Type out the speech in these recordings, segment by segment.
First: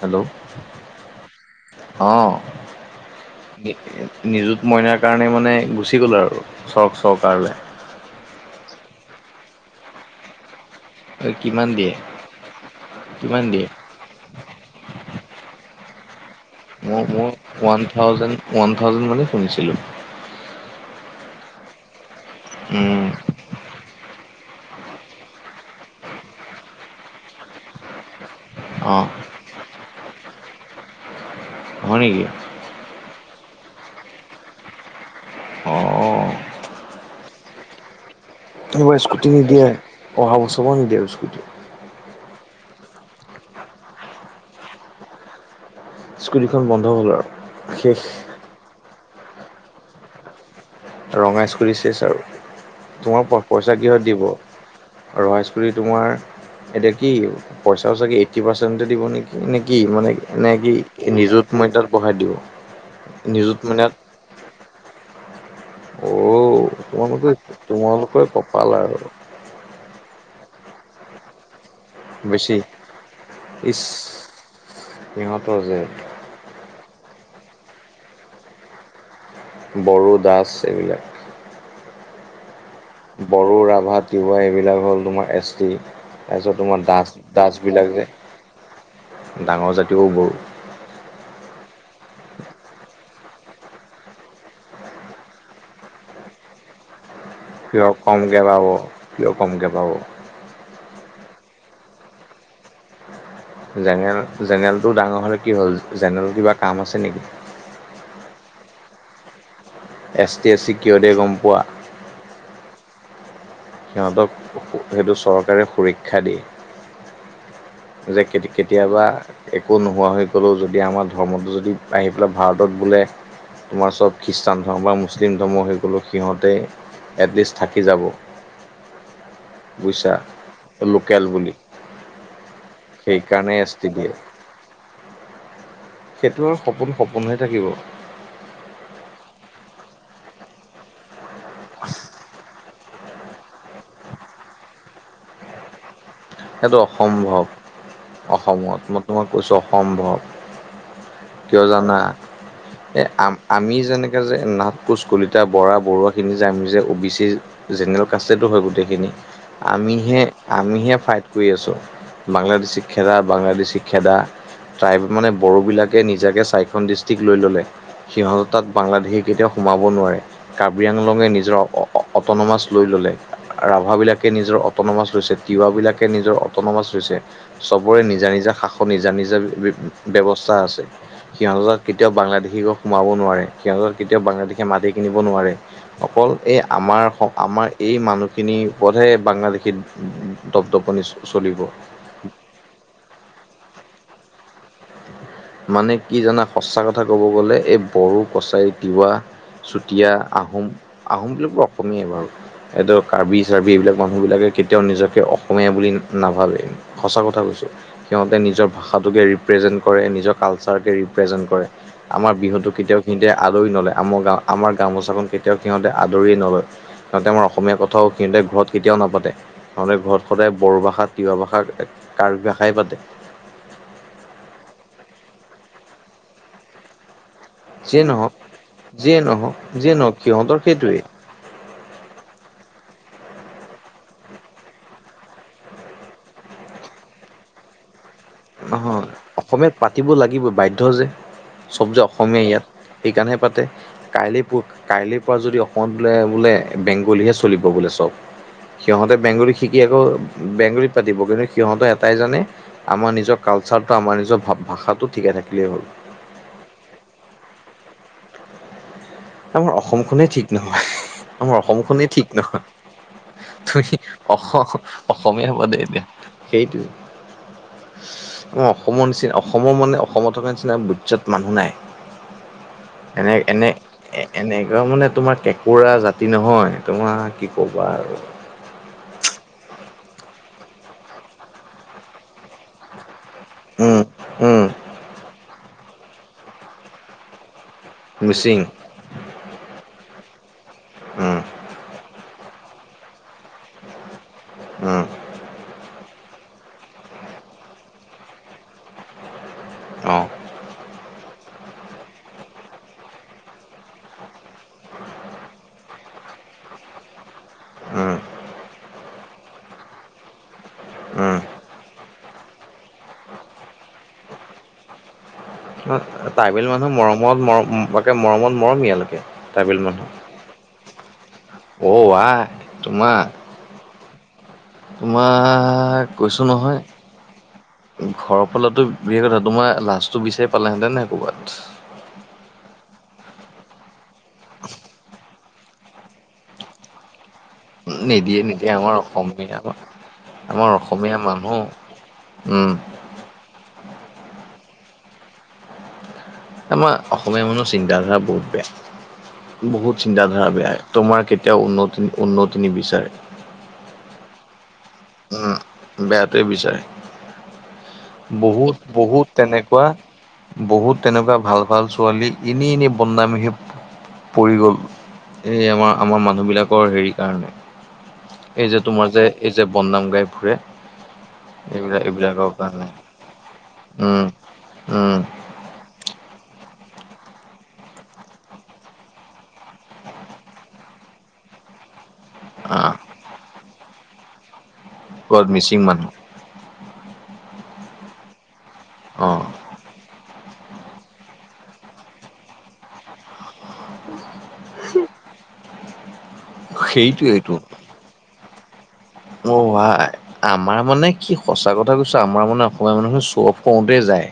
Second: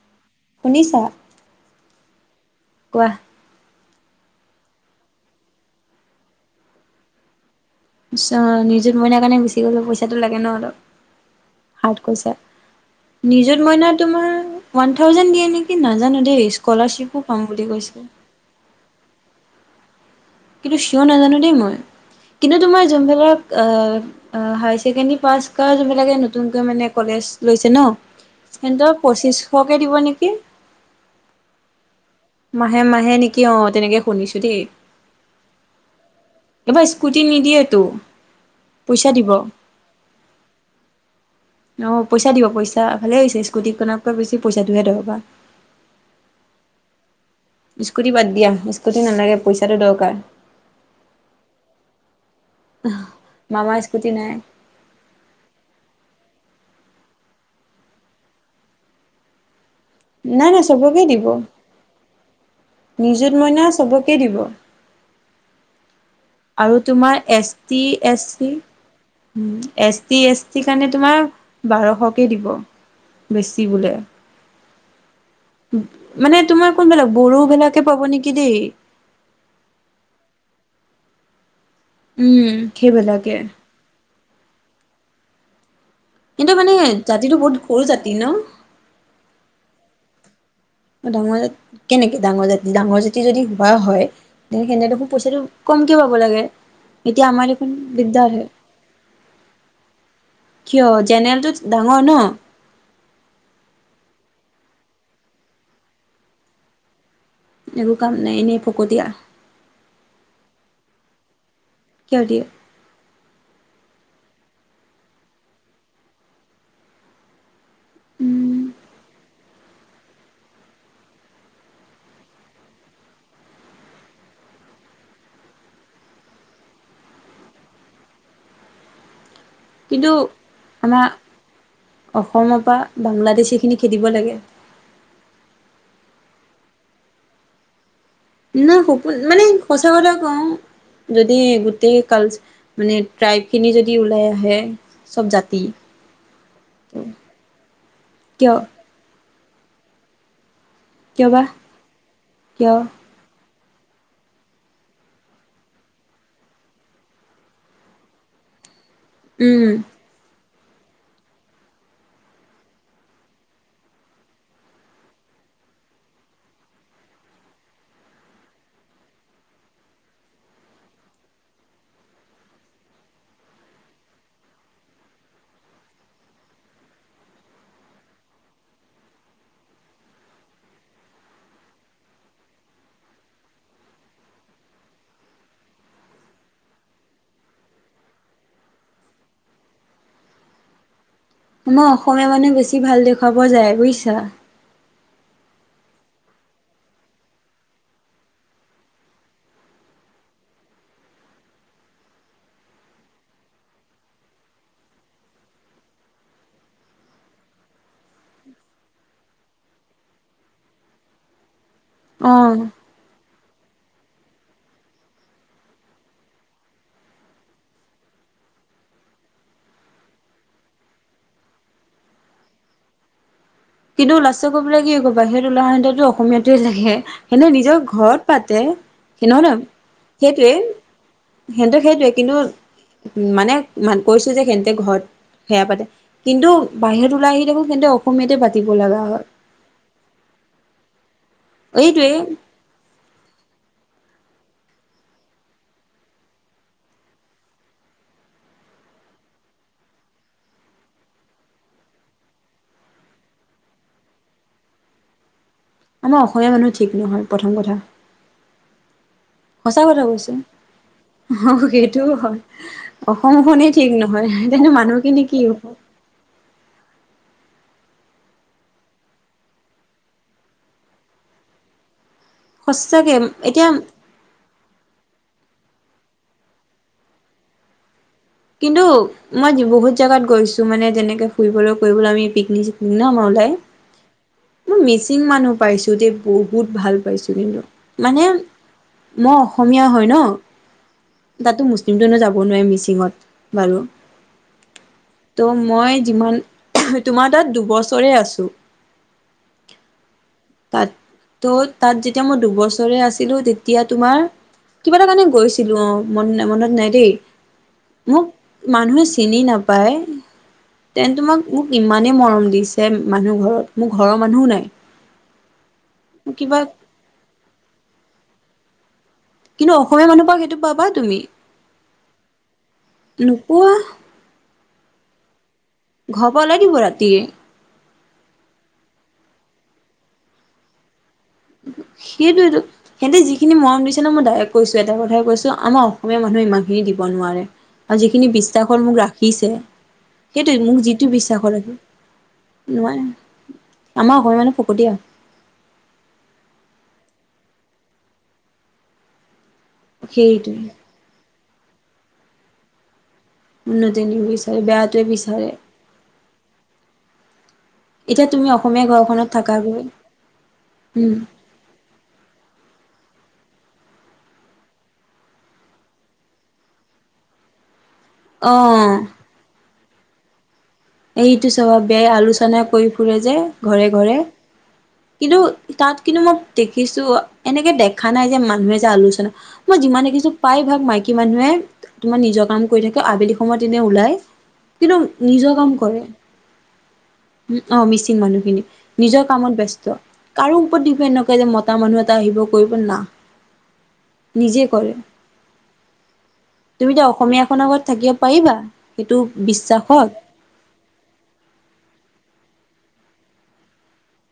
Hello শুনিছা? আহ কোৱা নিযুত মইনাৰ কাৰণে মানে গুচি গ'ল আৰু চৰক চৰকাৰলৈ। চ নিযুত মইনাৰ কাৰণে গুচি গ'লো পইচাটো লাগে ন কিমান দিয়ে অলপ। [unintelligible] কৈছা, কিমান নিযুত দিয়ে মইনা তোমাৰ ৱান থাউজেণ্ড দিয়ে নেকি নাজানো দেই। স্কলাৰশ্বিপো ম-মও পাম বুলি ৱান কৈছে। থাউজেণ্ড, ৱান থাউজেণ্ড বুলিয়ে শুনিছিলো। কিন্তু চিউৰ নাজানো দেই মই। কিন্তু তোমাৰ জোনবিলাক অ-অ হাই ছেকেণ্ডাৰী পাছ কৰা যোনবিলাকে নতুনকৈ মানে কলেজ লৈছে ন? হেতৰ অঁ পঁচিছশকে দিব নেকি? হয় নেকি? মাহে-মাহে নেকি অ, তেনেকে শুনিছো দেই। অঁ এইবাৰ স্কুটি নিদিয়েতো। এইবাৰ পইচা দিব। স্কুটি নিদিয়ে, অহা বছৰ পৰা নিদিয়ে আৰু স্কুটি। অ, পইচা দিব পইছা। ভালে হৈছে স্কুটিখনতকৈ বেছি পইছাটোহে দৰকাৰ। স্কুটিখন বন্ধ হ'ল আৰু। শেষ স্কুটি বাদ দিয়া। স্কুটি নালাগে, পইছাটো দৰকাৰ। ৰঙা স্কুটি ছেছ আৰু। তোমাৰ মামা প-পইচা কিহত স্কুটি দিব? নাই ৰঙা স্কুটি তোমাৰ, এতিয়া কি? পইছাও চাগে এইটি পাৰ্চেন্তে দিব নেকি? নে কি মানে? নাই এনে নাই কি চবকে দিব নিযুত মই তাত বঢ়াই দিব? নিযুত মইনাত কে দিব। অ আৰু তোমাৰ তোমালোকে এছ টি, তোমালোকৰ এছ চি। কপাল আৰু উম। এছ টি, এছ টিৰ কাৰণে তোমাৰ বাৰশকে দিব। বেছি বেছি ইচ বোলে। সিহঁতৰ যে মানে তোমাৰ কোনবিলাক, বড়োবিলাকে পাব নেকি দেই। বড়ো, দাস এইবিলাক। উম। সেইবিলাকে বড়ো, ৰাভা, তিৱা এইবিলাক হ'ল তোমাৰ এছ টি। কিন্তু তাৰপিছত মানে তোমাৰ জাতিটো বহুত সৰু দাস-দাসবিলাক যে, জাতি ন ডাঙৰ জাতীয় বৰো। ডাঙৰ জাত, কেনেকে ডাঙৰ জাতি? ডাঙৰ জাতি যদি হোৱা হয়, দে হেনে দেখোন পইছাটো কমকে পাব লাগে। এতিয়া আমাৰ কিয় দিগদাৰ কমকৈ হয় পাব! কিয় কমকৈ পাব? কিয়? জেনেলটোত ডাঙৰ ন? জেনেৰেল জেনেৰেলটো ডাঙৰ হ'লে কি হ'ল? জেনেৰেল কিবা কাম আছে নেকি? একো কাম নাই। এনেই ফকতীয়া। এছ টি, এছ চি কিয় দিয়ে গম পোৱা? কিয় দিয়ে? সিহঁতক সেইটো চৰকাৰে সুৰক্ষা দিয়ে। যে উম কে-কেতিয়াবা একো নোহোৱা হৈ গ'লেও যদি আমাৰ ধৰ্মটো যদি আহি পেলাই ভাৰতত বোলে তোমাৰ চব খ্ৰীষ্টান ধৰ্ম বা মুছলিম ধৰ্ম সকলো সিহঁতেই। এটলিষ্ট থাকি যাব। কিন্তু বুজিছা আমাৰ লোকেল বুলি অসমৰ পৰা সেইকাৰণে বাংলাদেশী এছ খিনি টি খেদিব দিয়ে লাগে। সেইটো আৰু সপোন, সপোন হৈয়ে থাকিব। নাই সপোন, মানে সঁচা কথা কওঁ, যদি গোটেই কাল মানে ট্ৰাইবখিনি যদি ওলাই আহে, চব জাতি সেইটো অসম্ভৱ কিয় অসমত। মই তোমাক কৈছো অসম্ভৱ। কিয় জানা? কিয় এই আম আমি যেনেকে যে নাথ, কোচ, কলিতা, বৰা, বৰুৱাখিনি যে আমি যে O B C general caste এ টো হয় গোটেইখিনি। উম আমিহে-আমিহে ফাইত কৰি আছো, বাংলাদেশীক খেদা, বাংলাদেশীক খেদা। তাই মানে বড়োবিলাকে নিজাকে চাৰিখন ডিষ্ট্ৰিক্ট লৈ ল'লে। সিহঁতৰ তাত বাংলাদেশে কেতিয়াও সোমাব নোৱাৰে। কাৰাবি আংলঙে নিজৰ অ' অটনমাছ লৈ ললে। ৰাভাব বিলাকে নিজৰ অটনমাছ লৈছে, তিৱাবিলাকে নিজৰ অটনমাছ লৈছে। চবৰে নিজা- নিজা শাখৰ নিজা নিজা ব্যৱস্থা আছে। সিহঁতৰ তাত কেতিয়াও বাংলাদেশী গৈ সোমাব নোৱাৰে, সিহঁতৰ তাত কেতিয়াও বাংলাদেশে মাটি কিনিব নোৱাৰে। অকল এই আমাৰ- আমাৰ এই মানুহখিনিৰ ওপৰতহে বাংলাদেশী দপদপ। শুনিছো। আমাৰ অসমীয়া মানে বেছি ভাল দেখুৱাব যায় বুজিছা। মানে কি জানা সঁচা কথা ক'ব গ'লে, এই বড়ো কছাৰী তিৱা। চুতীয়া আহোম - আহোম বিলাক অসমীয় বাৰু। এইদৰ কাৰ্বি - চাৰ্বি এইবিলাক মানুহবিলাকে কেতিয়াও নিজকে অসমীয়া বুলি নাভাবে। সঁচা কথা কৈছোঁ, সিহঁতে নিজৰ ভাষাটোকে ৰিপ্ৰেজেণ্ট কৰে নিজক কালচাৰ কে ৰিপ্ৰেজেন্ট কৰে, আমাৰ অ বিহুতটো কেতিয়াও। সিহঁতে আদৰি নলয় আমাৰ গাঁও আমাৰ গামোচাখন কেতিয়াও সিহঁতে আদৰিয়ে নলয়। সিহঁতে আমাৰ অসমীয়া কথাও সিহঁতে ঘৰত কেতিয়াও নাপাতে। সিহঁতে ঘৰত সদায় বড়ো ভাষা তিৱা ভাষা কাৰ্বি ভাষাই পাতে। কিন্তু লাষ্টে গৈ পেলাই কি কব বাহিৰত উলাই আহোঁতে অসমীয়াতো লাগে। নিজৰ যিয়ে ঘৰত নহওঁক পাতে, যিয়ে সেই নহয়- নহওক নহয় যিয়ে নহওক সেইটোৱে। সিহঁতৰ সেইটোৱেই সেহটো, সেইটোৱে কিন্তু, মানে কৈছো যে সিহঁতে ঘৰত সেয়া পাতে, কিন্তু বাহিৰত ওলাই আহি দেখো, তেন্তে অসমীয়াতে পা অ, হ অসমীয়াত পাতিব লাগিবই, বাধ্য যে চ'ব যে এইটোৱে অসমীয়া ইয়াত। সেইকাৰণহে পাতে। কাইলৈ প, কাইলৈ পৰা যদি অসমত বোলে, বোলে বেংগলীহে চলিব বোলে, চ'ব। সিহঁতে বেংগলী শিকি আকৌ, বেংগলীত পাতিব কিন্তু সিহঁতে এটাই জনে আমাৰ নিজৰ কালচাৰটো, আমাৰ নিজৰ ভা-ভাষাটো ঠিকে থাকিলেই হ'ল। আমাৰ অসমীয়া মানুহ ঠিক নহয়, প্ৰথম কথা। আমাৰ সঁচা কথা অসমখনেই, কৈছো ঠিক নহয়। আমাৰ অ' অসমখনেই সেইটোও ঠিক হয় নহয়, অসমখনেই ঠিক তুমি নহয় তেন্তে অসম, মানুহখিনি কি অসমীয়া হ'ব বাদেই দিয়া। সেইটোৱে। অ, অসমৰ নিচিনা, অসমৰ মানে অসমত থকা নিচিনা, বৈজ্জাত মানুহ নাই। সঁচাকে এনে, এনে, এতিয়া এ, এনেকুৱা মানে তোমাৰ কেঁকোৰা জাতি নহয়, তোমাৰ কি কবা আৰু। কিন্তু মই বহুত জাগাত গৈছো, মানে যেনেকে ফুৰিবলৈ কৰিবলৈ আমি পিকনিক-চিকনিক ন, মনদাই উম, উম মই মিচিং মানুহ পাইছো, দেই বহুত ভাল পাইছো কিন্তু, মানে মিচিং মই অসমীয়া হয় ন, উম তাততো মুছলিমটো এনেও যাব নোৱাৰি মিচিঙত। বাৰু। উম, ত, মই যিমান, তোমাৰ তাত দুবছৰে আছোঁ। অঁ তাত তো, তাত যেতিয়া মই দুবছৰে আছিলো তেতিয়া তোমাৰ কিবা এটা কাৰণে গৈছিলোঁ। অ, মন-মনত নাই দেই। উম মোক মানুহে, চিনি নাপায়। তেন্তে, উম তোমাক মোক ইমানেই মৰম দিছে মানুহ ঘৰত, মোৰ ঘৰৰ মানুহো নাই। মোক কিবা ট্ৰাইবেল মানুহ মৰমত, মৰম এই, মৰমত মৰম একে মৰমিয়াল একে। কিন্তু অসমীয়া মানুহৰ পা, সেইটো পাবা তুমি? ও, আ, তোমাক [inaudible] তোমাক, ঘৰৰ পৰা কৈছোঁ ওলাই দিব নহয়। ৰাতিয়ে ঘৰৰ ফালো বি, কথা তোমাৰ লাচটো বিচাৰি পালেহেঁতেন, নে নাই ক'ৰবাত। সেইটোইটো। সিহঁতে যিখিনি মৰম দিছে ন, মই ডাইৰেক্ট কৈছো এটা কথাই কৈছো, আমাৰ অসমীয়া মানুহে ইমানখিনি দিব নোৱাৰে। আৰু যিখিনি নিদিয়ে নিদিয়ে বিশ্বাসত আমাৰ মোক ৰাখিছে, অসমীয়া সেইটো আমাৰ মোক যিটো অসমীয়া বিশ্বাসত মানুহ ৰাখি উম নোৱাৰ, আমাৰ অসমীয়া মানুহ ফকতিয়া। আমাৰ অসমীয়া মানুহৰ চিন্তাধাৰা বহুত বেয়া, বহুত চিন্তাধাৰা সেইটোৱে বেয়া। তোমাৰ কেতিয়াও উন্নতি, উন্নতি নিবিচাৰে। উন্নতি নিবিচা উম, বেয়াটোৱে এতিয়া বিচাৰে। তুমি অসমীয়া বহুত, ঘৰখনত বহুত থাকাগৈ তেনেকুৱা, বহুত উম তেনেকুৱা ভাল ভাল, ছোৱালী এনেই, এনেই বদনাম সি পৰি গ'ল, এই আমাৰ আমাৰ মানুহবিলাকৰ হেৰি কাৰণে। এই যে অ তোমাৰ যে, এই যে বদনাম গাই ফুৰে। এইটো স্বভাৱ এইবিলাক বেয়া এইবিলাকৰ আলোচনা কৰি কাৰণে ফুৰে যে, ঘৰে, ঘৰে উম উম কিন্তু তাত কিন্তু মই দেখিছো এনেকে দেখা নাই যে মানুহে যে আলোচনা- মই যিমান দেখিছো প্ৰায় ভাগ মাইকী মানুহে তোমাৰ নিজক- কাম কৰি আহ থাকে আবেলি সময়ত এনে ওলাই কিন্তু, গড নিজৰ কাম- মিচিং মানুহ উম' অঁ মিচিং মানুহখিনি নিজৰ অ কামত ব্যস্ত। কাৰো ওপৰত ডিপেণ্ড নকৰে যে মতা মানুহ এটা আহিব কৰিব না। নিজে কৰে। তুমি এতিয়া অসমীয়া খনৰ আগত থাকিব পাৰিবা? সেইটো অঁ বিশ্বাসত আই। আমাৰ মানে কি সঁচা কথা কৈছো আমাৰ মানে অসমীয়া মানুহখিন চ অফ কৰোতে যায়।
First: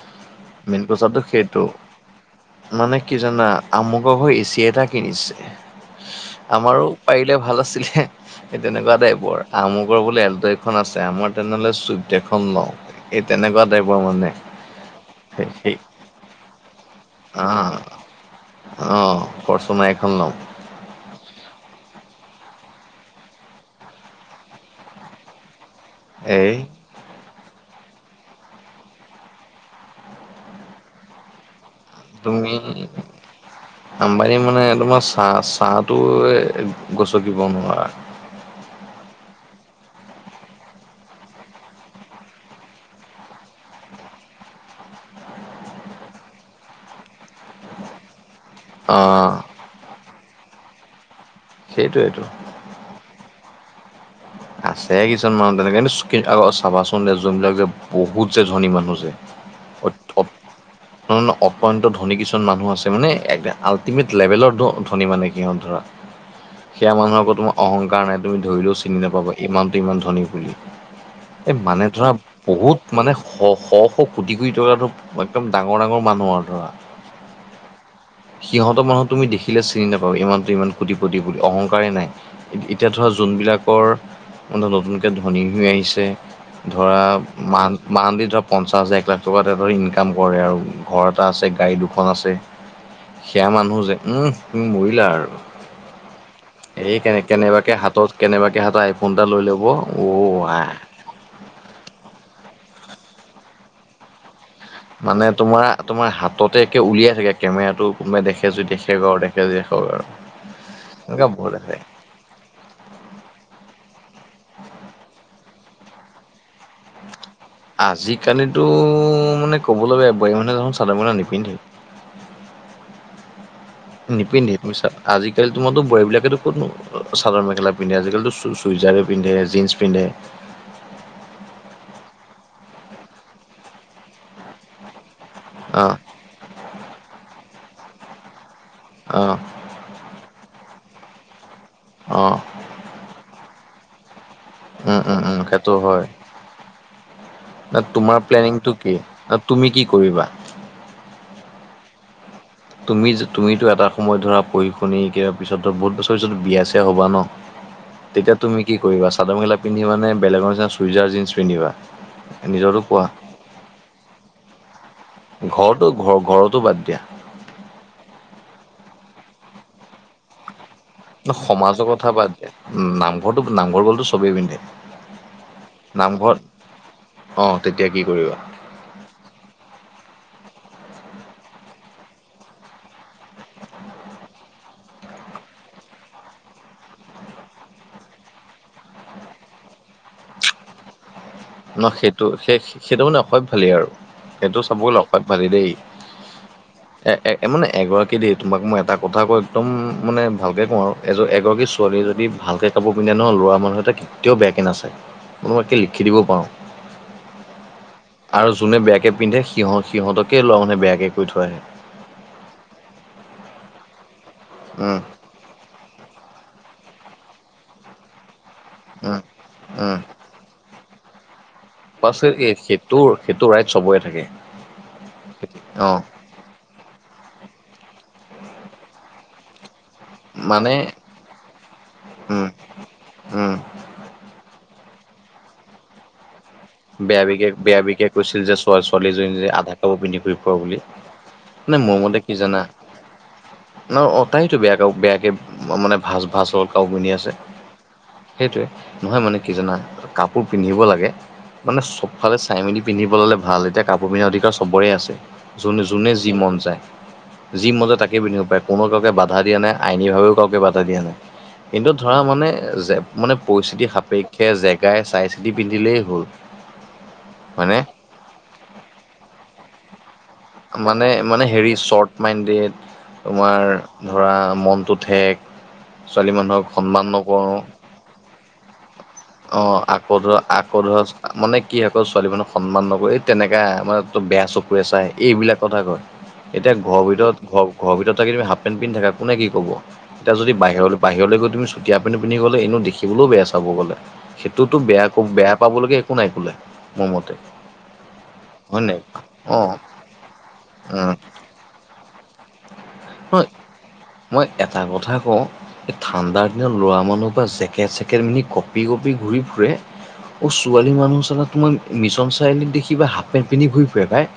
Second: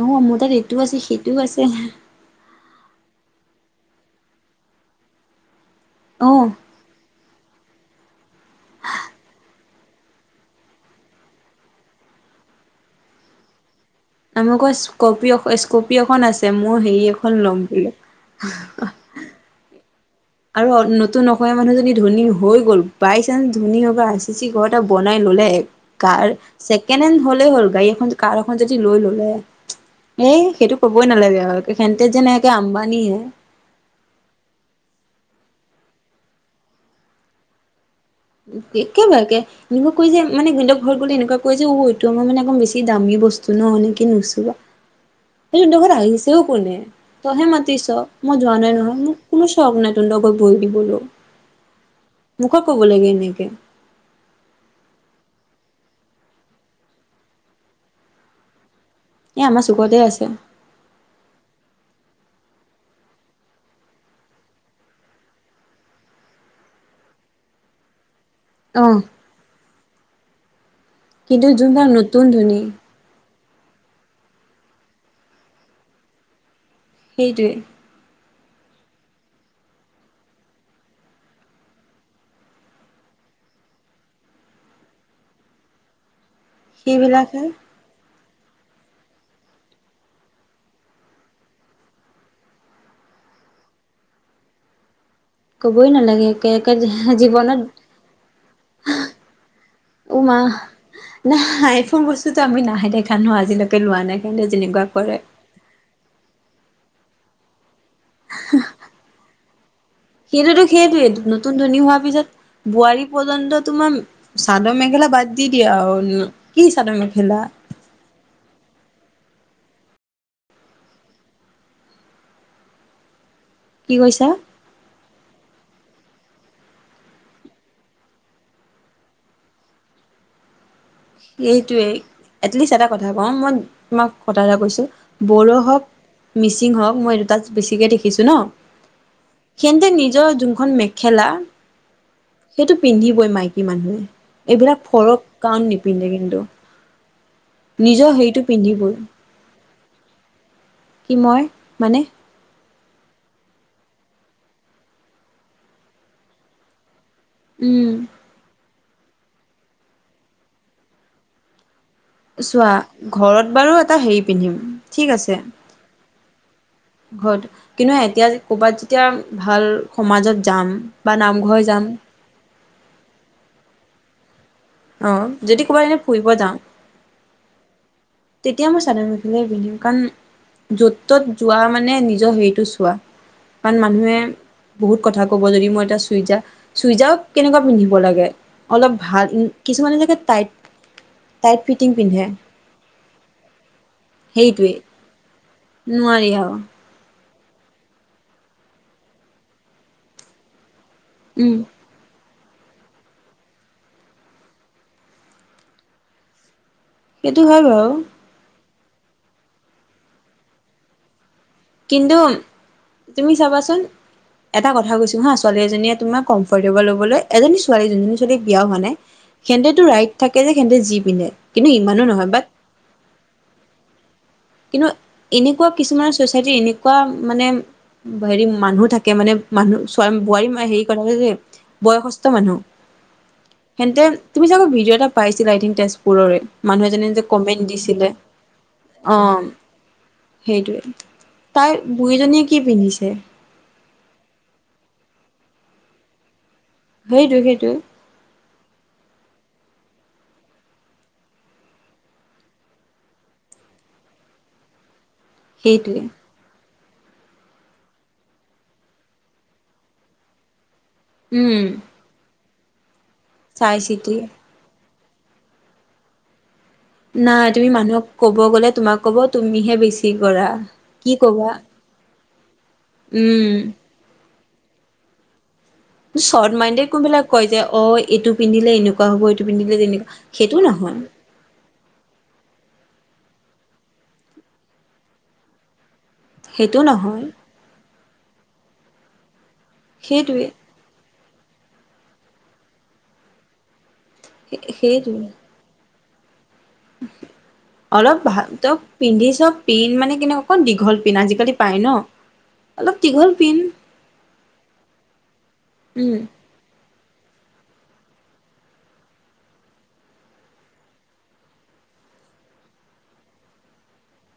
নহ মোৰ তাত মেইন এইটোও আছে কথাটো সিটোও সেইটো আছে। মানে কি জানা আমুকৰ ঘৰত এচি এটা কিনিছে। অ আমাৰো পাৰিলে ভাল আছিলে সেই তেনেকুৱা টাইপৰ। আমুকৰ বোলে এলট- খন আছে আমাৰ তেনেহলে চুইপ্ত এখন লওঁ এই তেনেকুৱা টাইপৰ মানে। নোক স্কৰপিও সেই স্কৰপিও এখন আছে মোৰ হেৰি এখন লম আহ বুলে। আহ ফৰচুনাৰ এখন ল'ম। আৰু নতুন অ অসমীয়া মানুহজনী ধনী হৈ গল বাই চান্স ধনী হব আচিচি ঘৰ এটা বনাই ললে- কাৰ এই চেক- কেনেন হ'লেই হ'ল গাড়ী এখন কাৰ এখন যদি লৈ ললে এ সেইটো কবই নালাগে আৰু। সেন্তে যেন একে তুমি, আম্বানীহে আম্বানী মানে তোমাৰ চাঁহ চাঁহটো গচকিব নোৱাৰা। একে লাগে। এনেকুৱা কয় যে মানে হেঁত ঘৰত গ'লে এনেকুৱা কয় যে এইটো মাৰ মানে বেছি দামী বস্তু ন এনেকে নুচুবা। সেইট ঘৰত আহিছেও কোনে তইহে মাতিছ। মই যোৱা নাই নহয় মোক অ' কোনো স্বক তোহোতৰ ঘৰত ভৰি দিবলও। সেইটোৱেটো। কক ক'ব লাগে এনেকে। আছে কিছুমান মানুহ তেনেকে কি চাবাচোন যোন বিলাক যে বহুত যে ধনী মানুহ যে, - এ আমাৰ চুকতে আছে [unintelligible] নহ অপন্ত্য ধনী কিছুমান মানুহ আছে মানে আল্টিমেট লেভেলৰ ধনী মানে। সিহঁত ধৰা সেয়া মানুহৰ ক'তো অহংকাৰ নাই। তুমি ধৰিলেও অ চিনি নাপাবা এই মানুহটো ইমান ধনী বুলি কিন্তু এই মানে যোনবিলাক ধৰা নতুন ধনী বহুত- মানে শ শ শ কোটি কোটি টকাতৰ একদম ডাঙৰ ডাঙৰ মানুহ আৰু ধৰা। সেইটোৱেই। সিহঁত মানুহ তুমি দেখিলে চিনি নাপাবা, এই মানোতো ইমান কোটিপতি বুলি অহংকাৰেই নাই। এতিয়া ধৰা যোনবিলাকৰ- নতুনকে ধনী হৈ আহিছে ধৰা সেইবিলাকে মান- মানলি ধৰা পঞ্চাছ হাজাৰ এক লাখ টকা ধৰ ইনকাম কৰে আৰু ঘৰ এটা আছে গাড়ী দুখন আছে, - সেয়া মানুহ যে, উমহ তুমি মৰিলা আৰু। ক'বই নালাগে একে এই কেনে জীৱনত কেনেবাকে হাতত কেনেবাকে হাতত আই- ফোন এটা লৈ ল'ব অ আ। না আইফোন বস্তুটো আমি নাই দেখা নহয় আজিলেকে লোৱা নাই হেঁতে তেনেকুৱা কৰে। মানে তোমাৰ তোমাৰ হাততে একে উলিয়াই থাকে কেমেৰাটো কোনোবাই দেখে যদি দেখে বাৰু আৰু দেখিলে দেখক আৰু। সেইটোতো সেইটোৱেই এনেকুৱা বহুত নতুন আছে ধনী হোৱাৰ পিছত বোৱাৰী পৰ্যন্ত তোমা- চাদৰ মেখেলা বাদ দি দিয়া আও। কি চাদৰ মেখেলা? আজিকালিতো মানে ক'বলৈ বেয়া বোৱাৰী মানুহে দেখোন চাদৰ মেখেলা নিপিন্ধেই। কি কৈছা নিপিন্ধি তুমি ছা আজিকালি তোমাৰো বোৱাৰী বিলাকেতো ক'ত নো চাদৰ মেখেলা পিন্ধে আজিকালিটো চুইজাৰে পিন্ধে জিনন্ছ পিন্ধে সেইটোৱে এটলিষ্ট এটা কথা কওঁ মই তোমাক কথা এটা কৈছো বড়ো হওক অ মিচিং হওক মই দুটাত বেছিকৈ দেখিছোঁ ন অ সন্তে নিজৰ যোনখন মেখেলা অঁ সেইটো পিন্ধিবই মাইকী মানুহে এইবিলাক উম ফৰক উম উম কাৰণ সেইটো নি ন নিজৰ তোমাৰ হেৰিটো প্লেনিংটো পিন্ধিবই কি ন তুমি কি কৰিবা। কি মই মানে তুমি যে তুমিতো এটা সময়ত ধৰা পৰি শুনি কাৰ পিছত ধৰা বহুত বছৰ পিছত বিয়া চিয়া হবা ন। উম! তেতিয়া তুমি কি কৰিবা চাদৰ মখেলা পিন্ধিবানে বেলেগৰ নিচিনা চুইজাৰ জীন্স পিন্ধিবা চোৱা নিজৰতো কোৱা। ঘৰত বাৰু এটা হেৰি পিন্ধিম ঠিক ঘৰতো ঘ ঘৰতো বাদ দিয়া। ঘ কিন্তু এতিয়া ক'ৰবাত যেতিয়া ভাল সমাজত যাম। বা ন নামঘৰ যাম সমাজৰ কথা বাদ দে নামঘৰটো নামঘৰ গ'লতো চবেই পিন্ধে অ যদি কবা দিনে ফুৰিব নামঘৰত যাওঁ। অ তেতিয়া কি কৰিবা এতিয়া মই চাদৰ মেখেলাই পিন্ধিম কাৰণ য'ত ত'ত যোৱা মানে নিজৰ হেৰিটো চোৱা কাৰণ মানুহে বহুত কথা কব যদি মই এটা চুইজা চুইজা কেনেকুৱা পিন্ধিব লাগে। অলপ ভাল কিছুমানে জেগাত তাইত ন সেইটো সেই সেইটো মানে অসভ ভালেই আৰু সেইটো সেইটোৱে চাব গ'লে অসভ্য ভালেই দেই নোৱাৰি আ এ এ মানে এগৰাকী দেই তোমাক মই এটা কথা কওঁ একদম মানে ভালকে কওঁ আৰু উম এগৰাকী ছোৱালীয়ে যদি ভালকে কাপোৰ পিন্ধে ন লৰা মানুহ এটা কেতিয়াও বেয়া কে নাচায় মই মাকে লিখি দিব পাৰো। সেইটো হয় বাৰু। আৰু যোনে বেয়াকৈ পিন্ধে সিহঁত সিহঁতকে লোৱা মানুহে বেয়াকৈ কৈ থৈ আহে। কিন্তু তুমি চাবাচোন এটা কথা উম কৈছোঁ হাঁ ছোৱালী এজনীয়ে তোমাক কমফৰ্টেবল হ'বলৈ এজনী ছোৱালী যোনজনী বিয়া হোৱা নাই উম সেনতেটো উম ৰাইট থাকে যে সেনতে যি পিন্ধে কিন্তু ইমানো নহয় পাছত বাট এই সেইটো সেইটো ৰাইত চবৰে থাকে কিন্তু এনেকুৱা অ' কিছুমানৰ ছ'চাইটিৰ এনেকুৱা মানে হেৰি মানুহ থাকে মানে মানুহ বোৱাৰী মানে হেৰি কৰা যে বয়সস্থ উম মানুহ উম তেন্ততে তুমি যে আকৌ ভিডিঅ' এটা পাইছিল আই থং তেজপুৰৰে মানুহ এজনীয়ে যে বেয়া বিকে কমেণ্ট বেয়া বিকে দিছিলে কৈছিল যে ছ অ ছোৱালীজনী যে আধা কাপোৰ পিন্ধি ঘুৰি ফোৱা বুলি সেইটোৱে তাই মানে মোৰ মতে কি বুঢ়ীজনীয়ে জানা। পিন্ধিছে নহ অ তাইতো বেয়া ক বেয়াকে মানে ভাজ ভাজ হল কাও কিনি আছে সেইটোৱে সেইটোৱে সেইটোৱে নহয় মানে কি জনা কাপোৰ পিন্ধিব লাগে। মানে চবফালে চাই মেলি পিন্ধিব ললে ভাল এতিয়া কাপোৰ পিন্ধাৰ অধিকাৰ চবৰে আছে। যোনে সেইটোৱে যোনে যি মন যায়। যিম মতে তাকে বিধিব পাৰে কোনো কাকে বাধা দিয়া নাই আইনী ভাৱেও কাকোৱেই বাধা দিয়া নাই উম কিন্তু ধৰা মানে মানে চাই পৰিস্থিতি চিতি সাপেক্ষে জেগাই চাই চিতি পিন্ধিলেই হ'ল নাই তুমি হয়নে মানুহক ক'ব গ'লে তোমাক ক'ব তুমিহে বেছি কৰা মানে কি মানে কবা হেৰি চৰ্ট মাইণ্ডেড উম তোমাৰ ধৰা মনটো ঠেক, ছোৱালী শৰ্ট মানুহক মাইণ্ডেড সন্মান কোনবিলাক কয় নকৰো, যে অ এইটো পিন্ধিলে এনেকুৱা হ'ব এইটো অ পিন্ধিলে তেনেকুৱা আকৌ ধৰা সেইটো আকৌ নহয় ধৰা মানে কি অকল ছোৱালী মানুহক সন্মান নকৰে এই তেনেকা মানে তো বেয়া চকুৰে চাই, এইবিলাক কথা কয়, এতিয়া সেইটো ঘৰ নহয় ভিতৰত ঘৰ ঘৰৰ ভিতৰত তাক তমি হাফ পেণ্ট পিন্ধি থাকা কোনে কি ক'ব, এতিয়া সেইটোৱে যদি বাহিৰলৈ বাহিৰলৈ গৈ তুমি চুটি হাফপেনটো পিন্ধি গ'লে এনেও দেখিবলৈও বেয়া চাব গ'লে, সেইটোতো বেয়া সেইটোৱে বেয়া পাবলৈকে একো নাই বোলে, মোৰ মতে অলপ ভাল ত হয় নাই পিন্ধি চব অ', পিন্ধ মানে কেনেকুৱা, অকণ দীঘল উম, পিন আজিকালি পায় ন, অলপ দীঘল হই, পিন মই এটা কথা কওঁ এই উম ঠাণ্ডাৰ এ ল'ৰা মানুহ বা পৰা জেকেট চেকেট মেলি কঁপি কপি ঘূৰি ফুৰে, অ ছোৱালী মানুহ চালা তোমাৰ মিছন চাৰিআলিত দেখিবা হাফ পেন্ট পিন্ধি ঘূৰি ফুৰে ভাই,